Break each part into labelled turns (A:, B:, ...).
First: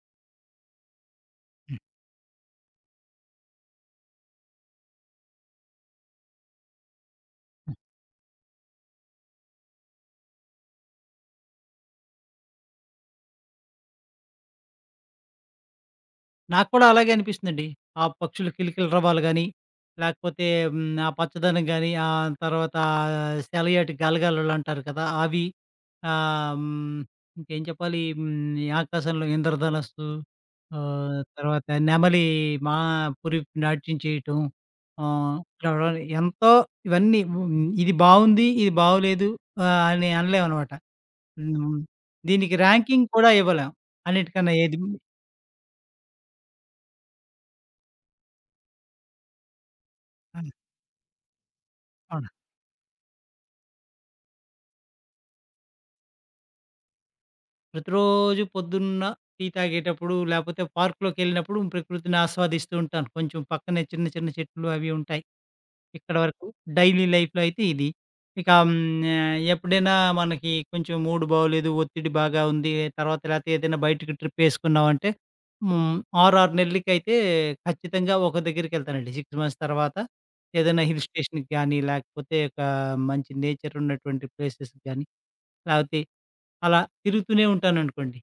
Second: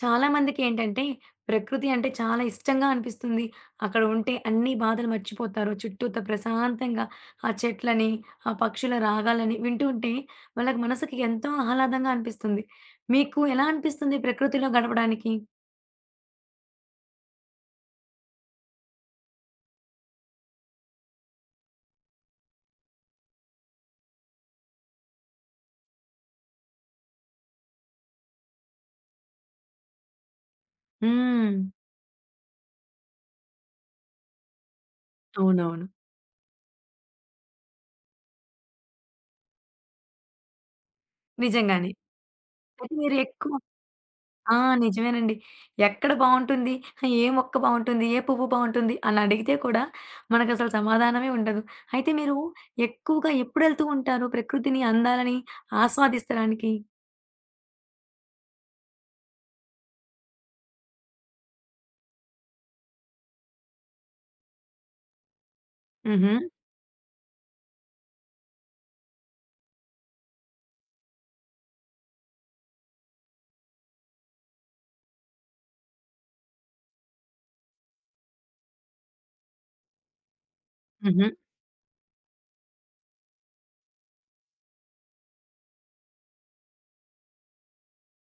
A: చాలా మందికేంటంటే, ప్రకృతి అంటే చాలా ఇష్టంగా అనిపిస్తుంది. అక్కడ ఉంటే అన్ని బాధలు మర్చిపోతారు. చుట్టూతా ప్రశాంతంగా ఆ చెట్లని, ఆ పక్షుల రాగాలని వింటూ ఉంటే వాళ్ళకి మనసుకి ఎంతో ఆహ్లాదంగా అనిపిస్తుంది. మీకు ఎలా అనిపిస్తుంది ప్రకృతిలో గడపడానికి?
B: నాకు కూడా అలాగే అనిపిస్తుందండి. ఆ పక్షుల కిలకిలరవాలు గాని, లేకపోతే ఆ పచ్చదనం గాని, తర్వాత సెలయేటి గలగలలు అంటారు కదా! అవి. ఆహ్, హ్మ్, ఇంకేం చెప్పాలి? ఆకాశంలో ఇంద్రధనస్సు,
A: హ్మ్.
B: తర్వాత నెమలి మా పురిపి నాట్యం చేయటం. ఆహ్,
A: అవునవును.
B: ఎంతో ఇవన్నీ ఇది బావుంది, ఇది బాగోలేదు అని అనలేమనమాట. హ్మ్.
A: నిజంగానే.
B: దీనికి
A: అయితే
B: ర్యాంకింగ్
A: మీరు
B: కూడా
A: ఎక్కువ
B: ఇవ్వలేం. అన్నిటికన్నా
A: ఆ!
B: ఏది
A: నిజమేనండి. ఎక్కడ బావుంటుంది? ఏ మొక్క బావుంటుంది? ఏ పువ్వు బావుంటుంది? అని అడిగితే కూడా
B: అవును.
A: మనకసలు సమాధానమే ఉండదు. అయితే మీరు ఎక్కువగా ఎప్పుడెళ్తూ ఉంటారు ప్రకృతిని అందాలని ఆస్వాదిస్తడానికి?
B: ప్రతిరోజు పొద్దున్న టీ తాగేటప్పుడు, లేపోతే పార్క్‌లోకెళ్ళినప్పుడు ప్రకృతిని ఆస్వాదిస్తూ ఉంటాను. కొంచెం పక్కనే చిన్న చిన్న చెట్లు అవి ఉంటాయి. ఇక్కడ
A: హుహు.
B: వరకు డైలీ లైఫ్‌లో అయితే ఇది. ఇక ఎప్పుడైనా మనకి కొంచెం మూడ్ బాగోలేదు, ఒత్తిడి బాగా ఉంది, తర్వాత లేతే ఏదైనా బయటకి ట్రిప్ ఏసుకున్నామంటే హ్మ్, 6 నెలలకైతే ఖచ్చితంగా ఒక దగ్గరికెళ్తానండి. 6 మంత్స్ తర్వాత ఏదైనా హిల్
A: హుహు.
B: స్టేషన్‌కి గానీ, లేకపోతే ఒక మంచి నేచర్ ఉన్నటువంటి ప్లేసెస్‌కి గానీ, లేపోతే అలా తిరుగుతూనే ఉంటాననుకోండి.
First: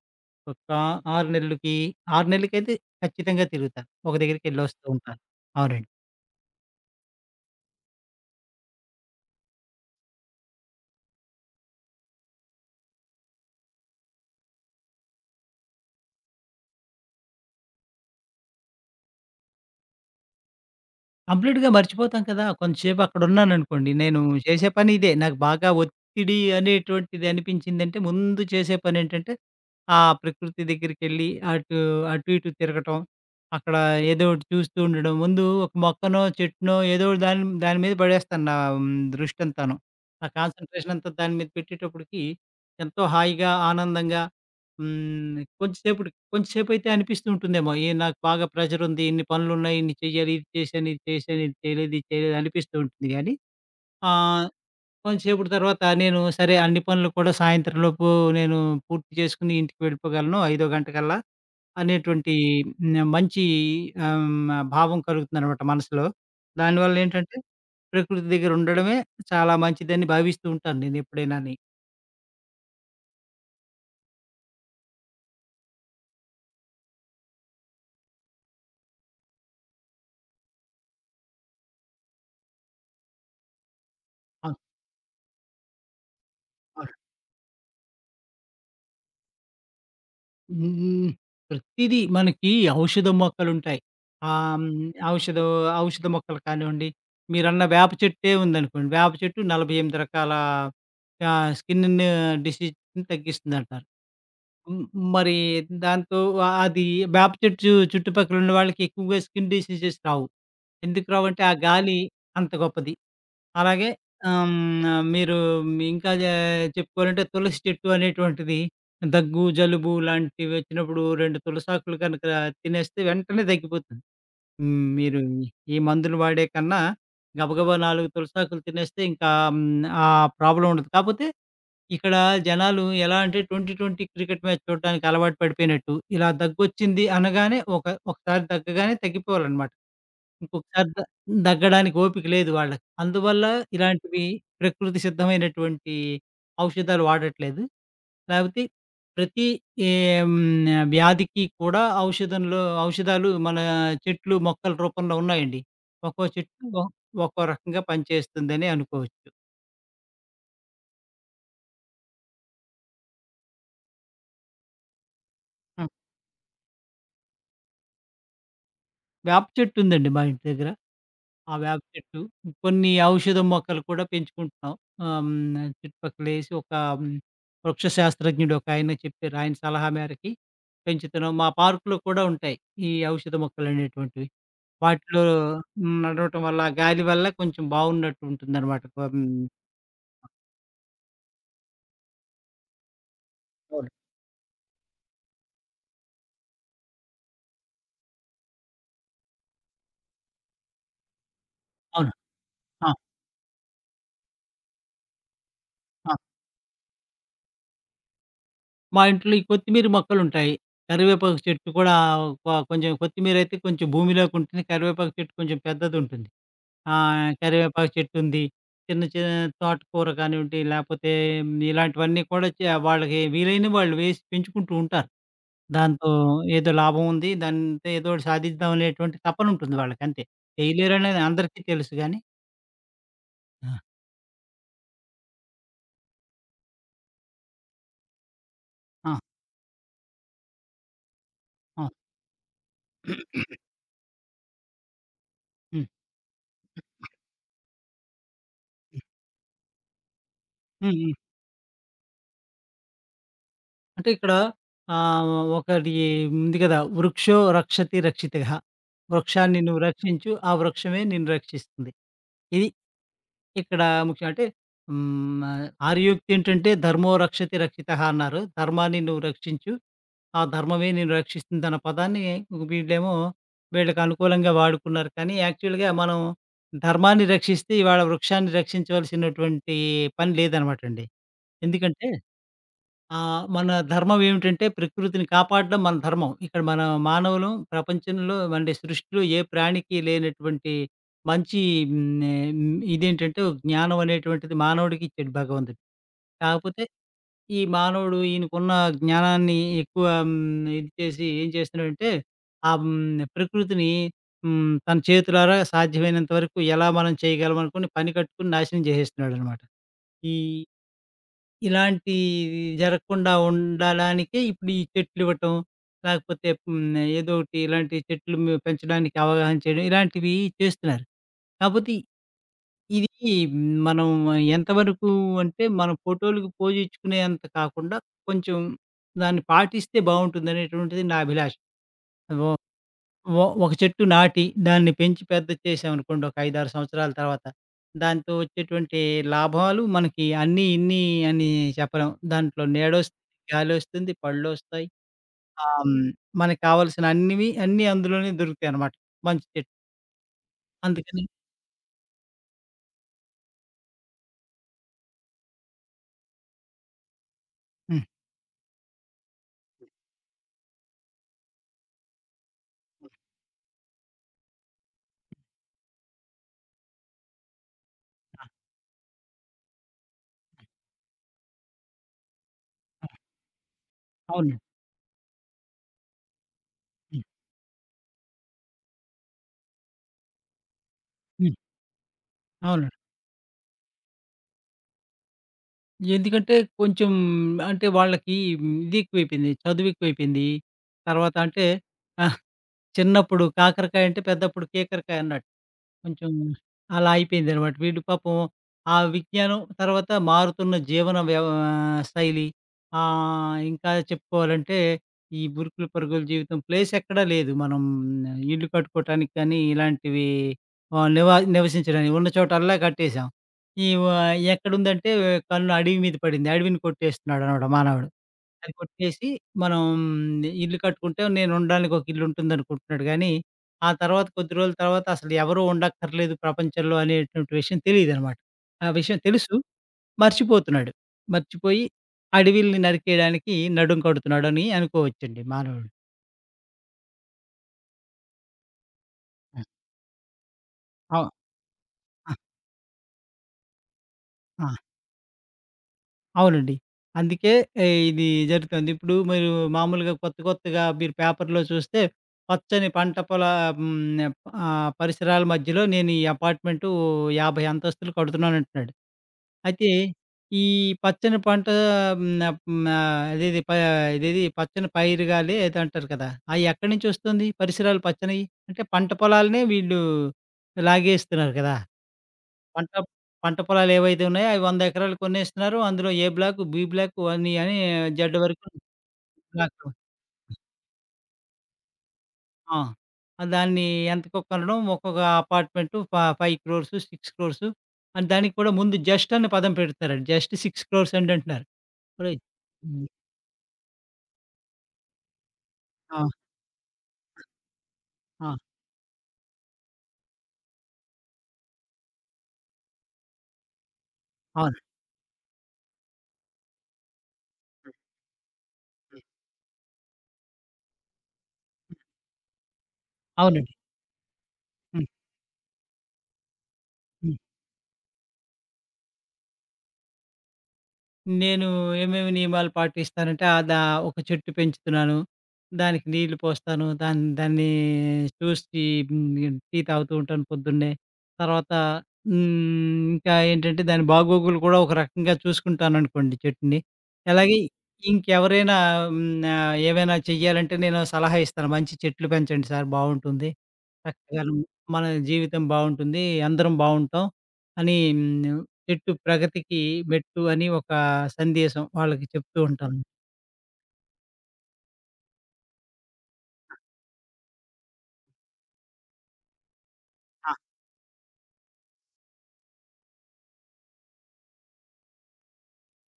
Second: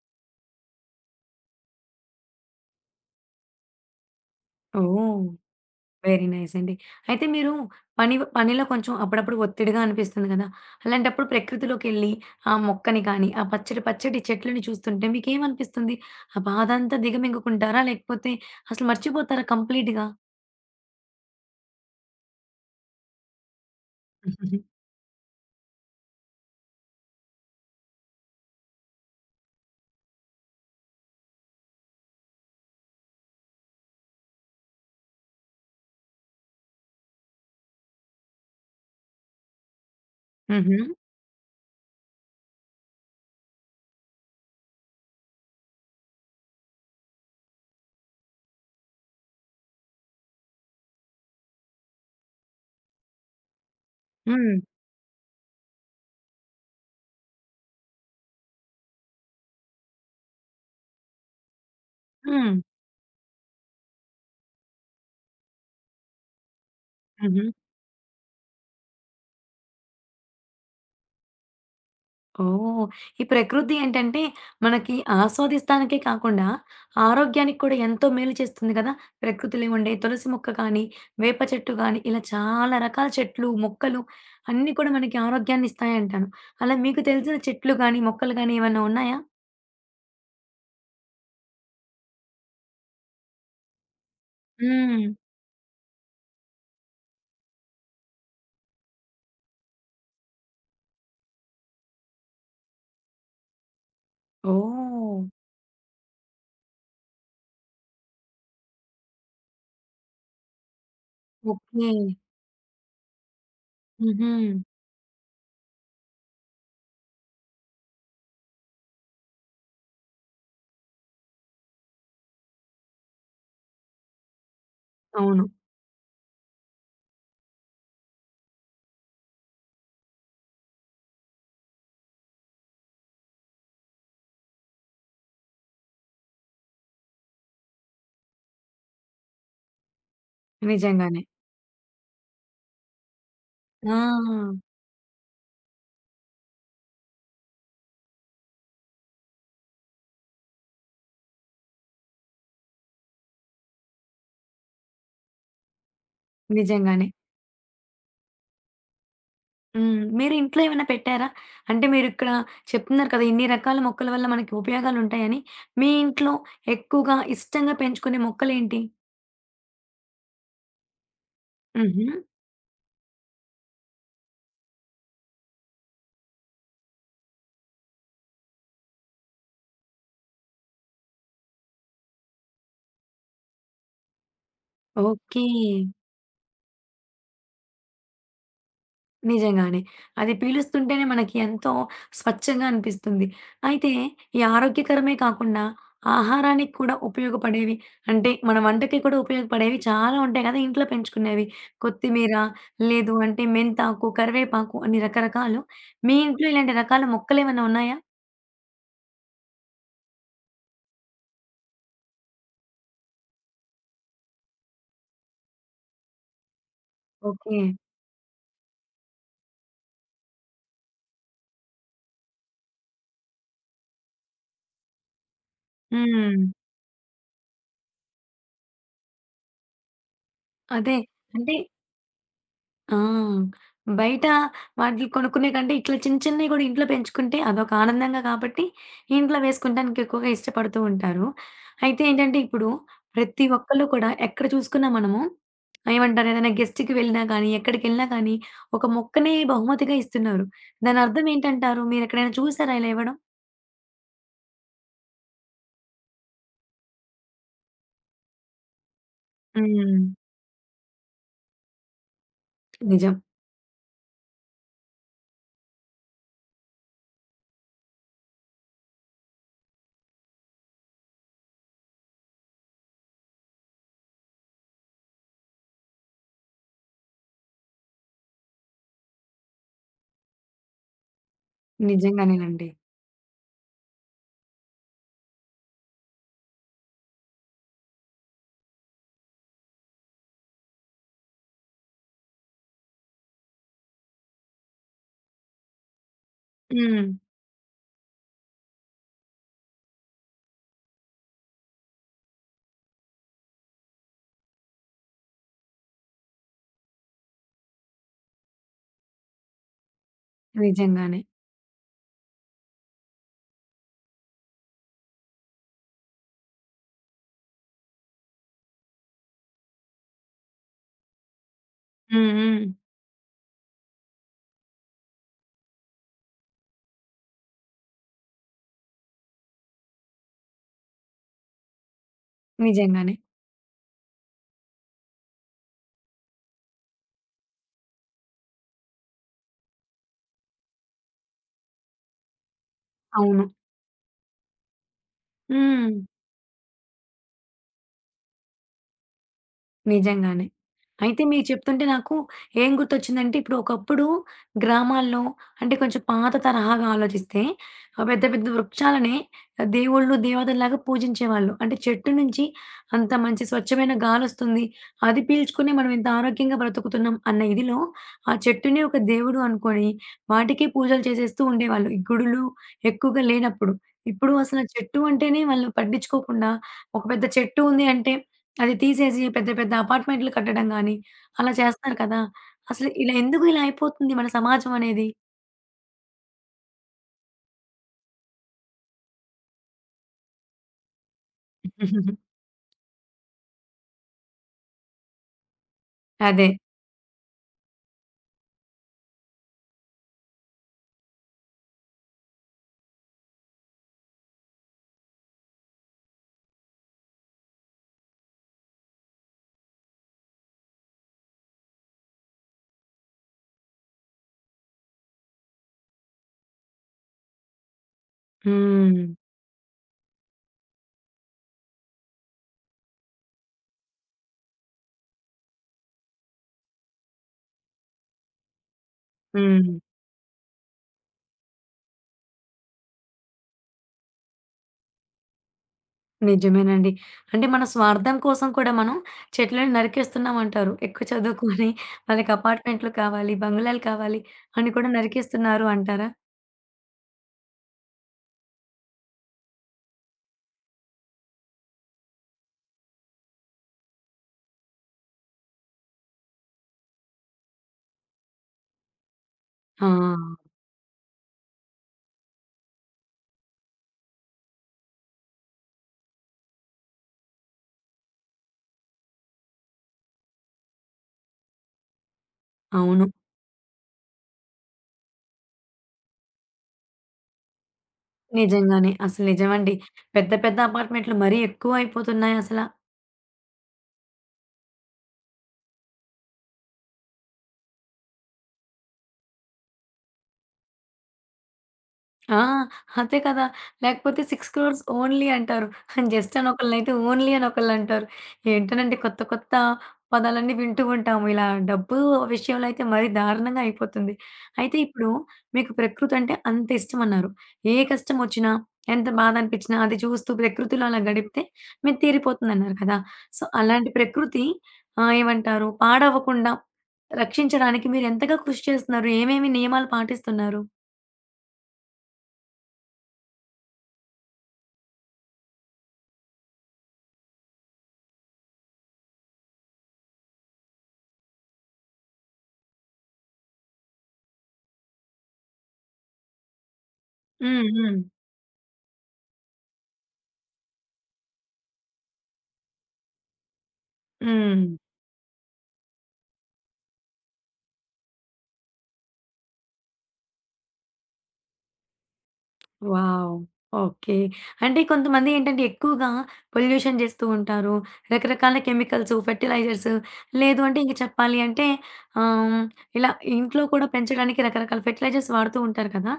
B: ఒక 6 నెలలకి, 6 నెలలకైతే ఖచ్చితంగా తిరుగుతాను. ఒక దగ్గరికెళ్ళొస్తూ ఉంటాను.
A: ఓహ్!
B: అవునండి.
A: వెరీ నైస్ అండి. అయితే మీరు పనిలో కొంచెం అప్పుడప్పుడు ఒత్తిడిగా అనిపిస్తుంది గదా! అలాంటప్పుడు ప్రకృతిలోకెళ్ళి ఆ మొక్కని కానీ, ఆ పచ్చడి పచ్చటి చెట్లని చూస్తుంటే మీకేమనిపిస్తుంది? ఆ బాధంతా దిగమింగుకుంటారా? లేకపోతే అసలు మర్చిపోతారా కంప్లీట్‌గా?
B: కంప్లీట్‌గా మర్చిపోతాం కదా! కొంతసేపు అక్కడున్నాననుకోండి, నేను చేసే పని ఇదే. నాకు బాగా ఒత్తిడి అనేటువంటిది అనిపించిందంటే, ముందు చేసే పనేంటంటే, ఆ ప్రకృతి దగ్గరికెళ్ళి అటు, అటు ఇటు తిరగటం, అక్కడ ఏదో ఒకటి చూస్తూ ఉండడం. ముందు ఒక మొక్కనో, చెట్టునో ఏదో ఒకటి దాని దాని మీద పడేస్తాను నా దృష్టంతాను. నా
A: హుహు.
B: కాన్సంట్రేషనంతా దాని మీద పెట్టేటప్పటికి ఎంతో హాయిగా, ఆనందంగా కొంచెంసేపుటికి. కొంచెంసేపయితే అనిపిస్తూ ఉంటుందేమో, ఏ నాకు బాగా ప్రెషరుంది, ఇన్ని పనులున్నాయి, ఇన్ని చెయ్యాలి, ఇది చేశాను, ఇది చేశాను, ఇది చేయలేదు, ఇది చేయలేదు అనిపిస్తూ ఉంటుంది గానీ, ఆహ్,
A: హ్మ్.
B: కొంచెంసేపటి తర్వాత నేను సరే అన్ని పనులు కూడా సాయంత్రం లోపు నేను పూర్తి చేసుకొని ఇంటికి వెళ్ళిపోగలను 5:00 గంటకల్లా అనేటువంటి
A: హ్మ్.
B: మంచి ఆహ్, భావం కలుగుతుందనమాట మనసులో. దానివల్లేంటంటే,
A: హుహు.
B: ప్రకృతి దగ్గరుండడమే చాలా మంచిదని భావిస్తూ ఉంటాను నేనెప్పుడైనాని.
A: ఓహ్! ఈ ప్రకృతి ఏంటంటే, మనకి ఆస్వాదిస్తానికే కాకుండా, ఆరోగ్యానికి కూడా ఎంతో మేలు చేస్తుంది కదా! ప్రకృతిలో ఉండే తులసి మొక్క కానీ, వేప చెట్టు గానీ, ఇలా చాలా రకాల చెట్లు, మొక్కలు
B: అవును.
A: అన్నీ కూడా మనకి ఆరోగ్యాన్ని ఇస్తాయంటాను. అలా
B: అవును.
A: మీకు తెలిసిన చెట్లు గానీ, మొక్కలు గానీ ఏమన్నా ఉన్నాయా?
B: హ్మ్. ప్రతీదీ మనకి ఔషధ మొక్కలుంటాయి. ఆహ్, హ్మ్.
A: హ్మ్.
B: ఔషధ ఔషధ మొక్కలు కానివ్వండి, మీరన్న వేప చెట్టే ఉందనుకోండి. వేప చెట్టు 48 రకాల స్కిన్ డిసీజ్‌ని తగ్గిస్తుందంటారు. హ్మ్.
A: ఓహ్!
B: మరి దాంతో అది వేప చెట్టు చుట్టుపక్కల ఉన్న వాళ్ళకి ఎక్కువగా స్కిన్ డిసీజెస్ రావు. ఎందుకు రావంటే ఆ
A: ఓకే.
B: గాలి అంత గొప్పది. అలాగే
A: హుహు.
B: ఆహ్, హ్మ్. మీరు ఇంకా జ చెప్పుకోవాలంటే తులసి చెట్టు అనేటువంటిది దగ్గు, జలుబు లాంటివి వచ్చినప్పుడు 2 తులసాకులు కనుక తినేస్తే వెంటనే తగ్గిపోతుంది. హ్మ్. మీరు
A: అవును.
B: ఈ మందులు వాడే కన్నా గబగబా 4 తులసాకులు తినేస్తే ఇంకా ఆ ప్రాబ్లమ్ ఉండదు. కాపోతే ఇక్కడ జనాలు ఎలా అంటే 20, 20 క్రికెట్ మ్యాచ్ చూడడానికి అలవాటు పడిపోయినట్టు ఇలా దగ్గొచ్చింది అనగానే ఒకసారి దగ్గగానే తగ్గిపోవాలన్నమాట. ఇంకొకసారి
A: నిజంగానే.
B: దగ్గడానికి ఓపిక లేదు వాళ్ళకి. అందువల్ల
A: ఆ!
B: ఇలాంటివి ప్రకృతి సిద్ధమైనటువంటి ఔషధాలు వాడట్లేదు. లేపోతే ప్రతి ఏ వ్యాధికి కూడా ఔషధంలో ఔషధాలు మన చెట్లు, మొక్కల రూపంలో ఉన్నాయండి. ఒక్కో చెట్టు ఒ
A: నిజంగానే.
B: ఒక్కో రకంగా పనిచేస్తుందని అనుకోవచ్చు.
A: హ్మ్. మీరు ఇంట్లో ఏమైనా పెట్టారా? అంటే మీరిక్కడ చెప్తున్నారు కదా! ఇన్ని రకాల మొక్కల వల్ల మనకి ఉపయోగాలుంటాయని.
B: ఆ!
A: మీ ఇంట్లో ఎక్కువగా ఇష్టంగా పెంచుకునే మొక్కలేంటి?
B: వేప చెట్టు ఉందండి మా ఇంటి దగ్గర. ఆ వేప
A: హుహు.
B: చెట్టు, కొన్ని ఔషధ మొక్కలు కూడా పెంచుకుంటున్నాం. చుట్టుపక్కలేసి ఒక హ్మ్, వృక్ష శాస్త్రజ్ఞుడు ఒకాయన చెప్పారు. ఆయన సలహా మేరకి పెంచుతున్నాం. మా పార్కులో కూడా ఉంటాయి. ఈ ఔషధ మొక్కలనేటువంటివి. వాటిలో
A: ఓకే.
B: నడవటం వల్ల, గాలి వల్ల కొంచెం బావున్నట్టు ఉంటుందనమాట. హ్మ్.
A: నిజంగానే. అది పీలుస్తుంటేనే మనకి ఎంతో స్వచ్ఛంగా అనిపిస్తుంది.
B: అవును.
A: అయితే ఈ ఆరోగ్యకరమే కాకుండా ఆహారానికి కూడా ఉపయోగపడేవి అంటే మన వంటకి కూడా ఉపయోగపడేవి చాలా ఉంటాయి కదా! ఇంట్లో పెంచుకునేవి.
B: అవును.
A: కొత్తిమీర,
B: ఆ!
A: లేదు అంటే మెంతాకు, కరివేపాకు అని రకరకాలు.
B: ఆ!
A: మీ ఇంట్లో ఇలాంటి రకాల మొక్కలేమన్నా ఉన్నాయా?
B: మా ఇంట్లో ఈ కొత్తిమీర మొక్కలుంటాయి. కరివేపాకు చెట్టు కూడా కొంచెం కొత్తిమీరైతే కొంచెం భూమిలోకుంటుంది. కరివేపాకు చెట్టు కొంచెం పెద్దదుంటుంది. ఆ!
A: ఓకే.
B: కరివేపాకు చెట్టుంది. చిన్న చిన్న తోటకూర కానివ్వండి, లేపోతే ఇలాంటివన్నీ కూడా వాళ్ళకి వీలైన వాళ్ళు వేసి పెంచుకుంటూ ఉంటారు. దాంతో
A: హ్మ్.
B: ఏదో లాభం ఉంది. దాంతో ఏదో ఒకటి సాధిద్దాం అనేటువంటి తపనుంటుంది వాళ్ళకంతే.
A: అదే.
B: చేయలేరనేది
A: అంటే
B: అందరికీ తెలుసు గానీ
A: ఆ!
B: ఆ!
A: బయట వాటిలి కొనుక్కునే కంటే ఇట్లా చిన్న చిన్నవి గూడా ఇంట్లో పెంచుకుంటే అదొక ఆనందంగా కాబట్టి
B: ఆ!
A: ఇంట్లో వేసుకుంటానికి ఎక్కువగా ఇష్టపడుతూ ఉంటారు.
B: అవును.
A: అయితే ఏంటంటే ఇప్పుడు
B: హ్మ్.
A: ప్రతి ఒక్కళ్ళు కూడా ఎక్కడ చూసుకున్నా మనము
B: హ్మ్.
A: ఏమంటారు ఏదైనా గెస్ట్‌కి వెళ్ళినా కానీ, ఎక్కడికెళ్ళినా కానీ ఒక మొక్కనే బహుమతిగా ఇస్తున్నారు.
B: హ్మ్.
A: దాని
B: హ్మ్.
A: అర్థం ఏంటంటారు? మీరెక్కడైనా చూసారా ఇలా ఇవ్వడం?
B: అంటే ఇక్కడ ఆహ్, ఒకటి ఉంది కదా! వృక్షో రక్షతి రక్షితః. వృక్షాన్ని నువ్వు
A: హ్మ్.
B: రక్షించు. ఆ వృక్షమే నిన్ను రక్షిస్తుంది. ఇది
A: నిజం.
B: ఇక్కడ ముఖ్యం అంటే ఆర్యోక్తి ఏంటంటే "ధర్మో రక్షతి రక్షితః" అన్నారు. ధర్మాన్ని నువ్వు రక్షించు. ఆ ధర్మమే నిన్ను రక్షిస్తుందన్న పదాన్ని వీళ్ళేమో వీళ్ళకి అనుకూలంగా వాడుకున్నారు. కానీ యాక్చువల్‌గా మనం ధర్మాన్ని రక్షిస్తే ఇవాళ వృక్షాన్ని రక్షించవలసినటువంటి పని లేదనమాటండి. ఎందుకంటే
A: నిజంగానేనండి.
B: ఆ! మన ధర్మం ఏమిటంటే ప్రకృతిని కాపాడడం మన ధర్మం. ఇక్కడ మన మానవులు ప్రపంచంలో అంటే సృష్టిలో ఏ ప్రాణికి లేనటువంటి మంచి హ్మ్, హ్మ్, ఇదేంటంటే ఒక జ్ఞానం అనేటువంటిది మానవుడికి ఇచ్చాడు భగవంతుడు. కాకపోతే
A: హ్మ్.
B: ఈ మానవుడు ఈయనకున్న జ్ఞానాన్ని ఎక్కువ ఇది చేసి ఏం చేస్తున్నాడంటే ప్రకృతిని తన చేతులారా సాధ్యమైనంత వరకు ఎలా మనం చేయగలం అనుకోని పని కట్టుకొని నాశనం చేసేస్తున్నాడనమాట. ఈ
A: నిజంగానే.
B: ఇలాంటివి జరగకుండా ఉండడానికే ఇప్పుడు ఈ చెట్లివ్వటం, లేకపోతే ఏదో ఒకటి ఇలాంటి చెట్లు పెంచడానికి అవగాహన చేయడం, ఇలాంటివి చేస్తున్నారు. కాపోతే
A: హ్మ్. హ్మ్.
B: ఇది మనం ఎంతవరకు అంటే, మన ఫోటో‌లకి పోజ్ ఇచ్చుకునేంత కాకుండా, కొంచెం దాన్ని పాటిస్తే బావుంటుందనేటువంటిది నా అభిలాష. ఓ
A: నిజంగానే.
B: ఒ ఒక చెట్టు నాటి, దాన్ని పెంచి పెద్ద చేశామనుకోండి ఒక 5, 6 సంవత్సరాల తర్వాత, దాంతో వచ్చేటువంటి లాభాలు మనకి అన్నీ, ఇన్ని అని చెప్పలేం. దాంట్లో నీడొస్తుంది,
A: అవును.
B: గాలొస్తుంది, పళ్ళొస్తాయి. ఆహ్,
A: హ్మ్.
B: హ్మ్. మనకు కావాల్సిన అన్నీ అందులోనే దొరుకుతాయనమాట. మంచి చెట్టు.
A: నిజంగానే. అయితే
B: అందుకని
A: మీరు చెప్తుంటే నాకు ఏం గుర్తొచ్చిందంటే, ఇప్పుడు ఒకప్పుడు గ్రామాల్లో అంటే కొంచెం పాత తరహాగా ఆలోచిస్తే ఆహ్,
B: హ్మ్.
A: పెద్ద పెద్ద వృక్షాలనే దేవుళ్ళు, దేవతల్లాగా పూజించేవాళ్ళు. అంటే చెట్టు నుంచి అంత మంచి స్వచ్ఛమైన గాలొస్తుంది. అది పీల్చుకుని మనం ఇంత ఆరోగ్యంగా బ్రతుకుతున్నాం అన్న ఇదిలో ఆ చెట్టుని ఒక దేవుడు అనుకోని వాటికే పూజలు చేసేస్తూ ఉండేవాళ్ళు. ఈ గుడులు ఎక్కువగా లేనప్పుడు. ఇప్పుడు
B: అవునండి.
A: అసలు ఆ చెట్టు అంటేనే వాళ్ళు పట్టించుకోకుండా ఒక
B: హ్మ్.
A: పెద్ద చెట్టు ఉంది అంటే అది తీసేసి పెద్ద పెద్ద అపార్ట్‌మెంట్లు కట్టడం గాని, అలా
B: హ్మ్.
A: చేస్తున్నారు కదా! అసలు
B: అవునండి.
A: ఇలా ఎందుకు ఇలా అయిపోతుంది మన సమాజం అనేది?
B: ఎందుకంటే కొంచెం అంటే వాళ్ళకి ఇది ఎక్కువైపోయింది. చదువు ఎక్కువైపోయింది. తర్వాత అంటే ఆహ్, చిన్నప్పుడు కాకరకాయ అంటే పెద్దప్పుడు కేకరకాయ అన్నట్టు. కొంచెం
A: అదే.
B: అలా అయిపోయిందనమాట. వీడు పాపం ఆ విజ్ఞానం, తర్వాత మారుతున్న జీవన శైలి ఇంకా చెప్పుకోవాలంటే ఈ ఉరుకులు పరుగుల జీవితం ప్లేస్ ఎక్కడా లేదు. మనం ఇల్లు కట్టుకోవటానికి కానీ, ఇలాంటివి నివసించడానికి ఉన్న చోటల్లా కట్టేసాం. ఈ వ ఎక్కడుందంటే కన్ను అడవి మీద పడింది. అడవిని కొట్టేస్తున్నాడనమాట మానవుడు. అది
A: హ్మ్.
B: కొట్టేసి మనం ఇల్లు కట్టుకుంటే నేను ఉండడానికి ఒక ఇల్లు ఉంటుందనుకుంటున్నాడు గానీ, ఆ తర్వాత కొద్ది రోజుల తర్వాత అసలు ఎవరు ఉండక్కర్లేదు ప్రపంచంలో అనేటువంటి విషయం తెలీదనమాట. ఆ విషయం తెలుసు
A: హ్మ్.
B: మర్చిపోతున్నాడు. మర్చిపోయి అడవిల్ని నరికేయడానికి నడుం కడుతున్నాడని అనుకోవచ్చండి మానవుడు.
A: నిజమేనండి. అంటే మన స్వార్థం కోసం కూడా మనం
B: హ్మ్.
A: చెట్లను నరికేస్తున్నామంటారు. ఎక్కువ
B: అవ్
A: చదువుకొని వాళ్ళకి
B: ఆ!
A: అపార్ట్‌మెంట్లు కావాలి, బంగ్లాలు కావాలి
B: ఆ!
A: అని కూడా నరికేస్తున్నారు అంటారా?
B: అవునండి. అందుకే ఏ ఇది జరుగుతుంది. ఇప్పుడు మీరు మామూలుగా కొత్త కొత్తగా మీరు పేపర్‌లో చూస్తే పచ్చని పంట పొలా హ్మ్. పరిసరాల మధ్యలో నేను ఈ అపార్ట్‌మెంటు 50 అంతస్తులు కడుతున్నానంటున్నాడు.
A: ఆ!
B: అయితే ఈ పచ్చని పంట హ్మ్. హ్మ్. ఆహ్, అదేది ప ఇదేది పచ్చని పైరుగాలి ఏదో అంటారు కదా! అయి ఎక్కడి నుంచొస్తుంది పరిసరాలు పచ్చనియి? అంటే పంట పొలాలనే వీళ్ళు లాగేస్తున్నారు కదా! పంట
A: అవును.
B: పంట పొలాలు ఏవైతే ఉన్నాయో అవి 100 ఎకరాలు కొనేస్తున్నారు. అందులో ఏ బ్లాక్, బి బ్లాక్ అని అని జెడ్ వరకు
A: నిజంగానే. అసలు నిజమండి.
B: బ్లాక్‌లు.
A: పెద్ద పెద్ద అపార్ట్‌మెంట్లు మరీ ఎక్కువ అయిపోతున్నాయి అసల.
B: ఆ! ఆ దాన్ని ఎంతకో కొనడం ఒక్కొక్క అపార్ట్మెంటు 5,00,00,000, 6,00,00,000 అని దానికి కూడా ముందు జస్ట్ అనే పదం పెడుతున్నారండి. జస్ట్ 6,00,00,000 అండి అంటున్నారు.
A: ఆ!
B: ఒరేయ్! హ్మ్.
A: అదే కదా! లేకపోతే 6 క్రోర్స్ ఓన్లీ అంటారు.
B: ఆ!
A: జస్ట్ అని ఒకళ్ళనైతే ఓన్లీ అని ఒకళ్ళంటారు.
B: ఆ!
A: ఏంటోనండి కొత్త కొత్త పదాలన్నీ వింటూ ఉంటాము. ఇలా డబ్బు విషయంలో అయితే మరీ దారుణంగా అయిపోతుంది. అయితే
B: అవునండి.
A: ఇప్పుడు మీకు ప్రకృతి అంటే అంత ఇష్టమన్నారు. ఏ కష్టం వచ్చినా, ఎంత బాధ అనిపించినా అది చూస్తూ ప్రకృతిలో అలా గడిపితే మీరు తీరిపోతుందన్నారు కదా! సో,
B: అవునండి.
A: అలాంటి ప్రకృతి
B: హ్మ్.
A: ఆహ్, ఏమంటారు పాడవ్వకుండా
B: హ్మ్.
A: రక్షించడానికి మీరు ఎంతగా కృషి చేస్తున్నారు? ఏమేమి నియమాలు పాటిస్తున్నారు?
B: నేను ఏమేమి నియమాలు పాటిస్తానంటే, ఆ దా ఒక చెట్టు పెంచుతున్నాను. దానికి నీళ్లు పోస్తాను. దాన్ని చూసి టీ తాగుతూ ఉంటాను పొద్దున్నే. తర్వాత ఇంకా ఏంటంటే దాని బాగోగులు కూడా ఒక రకంగా చూసుకుంటాననుకోండి చెట్టుని. అలాగే
A: హ్మ్. హ్మ్.
B: ఇంకెవరైనా హ్మ్, ఏవైనా చెయ్యాలంటే నేను సలహా ఇస్తాను. మంచి చెట్లు పెంచండి సార్ బావుంటుంది. చక్కగాను
A: హ్మ్.
B: మన జీవితం బావుంటుంది. అందరం బావుంటాం అని హ్మ్. చెట్టు ప్రగతికి మెట్టు అని ఒక సందేశం వాళ్ళకి చెప్తూ ఉంటాను.
A: వావ్! ఓకే. అంటే కొంతమంది ఏంటంటే ఎక్కువగా పొల్యూషన్ జేస్తూ ఉంటారు. రకరకాల కెమికల్స్, ఫెర్టిలైజర్స్
B: ఆ!
A: లేదు అంటే ఇంక చెప్పాలి అంటే ఆహ్, ఇలా ఇంట్లో కూడా పెంచడానికి రకరకాల ఫెర్టిలైజర్స్ వాడుతూ ఉంటారు కదా!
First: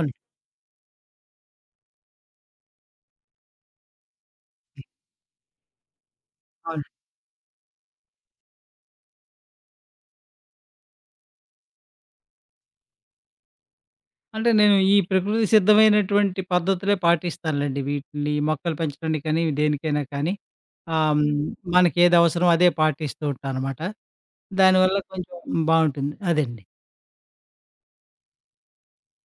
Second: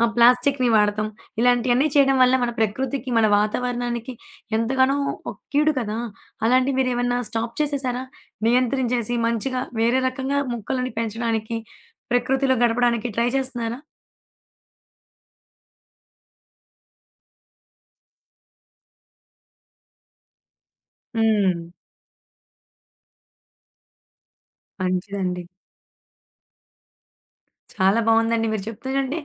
A: ఆహ్, ప్లాస్టిక్‌ని వాడతాం. ఇలాంటియన్నీ చేయడం వల్ల మన ప్రకృతికి, మన వాతావరణానికి ఎంతగానో ఒక కీడు కదా! అలాంటి
B: అవును.
A: మీరేమన్నా స్టాప్ చేసేసారా? నియంత్రించేసి మంచిగా వేరే రకంగా మొక్కలని పెంచడానికి, ప్రకృతిలో గడపడానికి ట్రై చేస్తున్నారా?
B: అంటే నేను ఈ ప్రకృతి సిద్ధమైనటువంటి పద్ధతులే పాటిస్తానులెండి. వీటిని మొక్కలు పెంచడానికి కానీ, దేనికైనా కానీ ఆహ్, హ్మ్, హ్మ్.
A: హ్మ్.
B: మనకి ఏది అవసరమో అదే పాటిస్తూ ఉంటాననమాట. దానివల్ల కొంచెం
A: మంచిదండి.
B: బావుంటుంది. అదండి.
A: చాలా బావుందండి. మీరు చెప్తుంటే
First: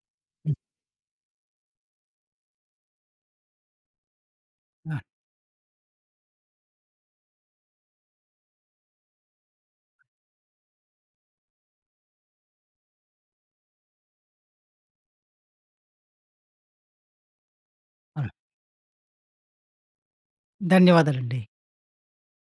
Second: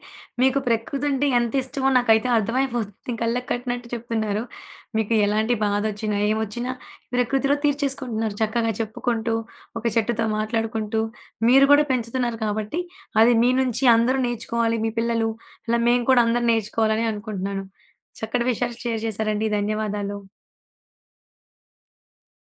B: హ్మ్.
A: మీకు ప్రకృతి అంటే ఎంత ఇష్టమో నాకైతే అర్థమైపోతుంది. కళ్ళకి కట్టినట్టు చెప్తున్నారు.
B: ఆ!
A: మీకు ఎలాంటి బాధొచ్చినా, ఏమొచ్చినా ప్రకృతిలో తీర్చేసుకుంటున్నారు. చక్కగా చెప్పుకుంటూ, ఒక చెట్టుతో మాట్లాడుకుంటూ, మీరు కూడా పెంచుతున్నారు కాబట్టి, అది మీ నుంచి అందరూ నేర్చుకోవాలి. మీ పిల్లలు, అలా మేము కూడా అందరూ నేర్చుకోవాలని అనుకుంటున్నాను.
B: ఆ!
A: చక్కటి విషయాలు షేర్ చేశారండి. ధన్యవాదాలు.
B: ధన్యవాదాలండి.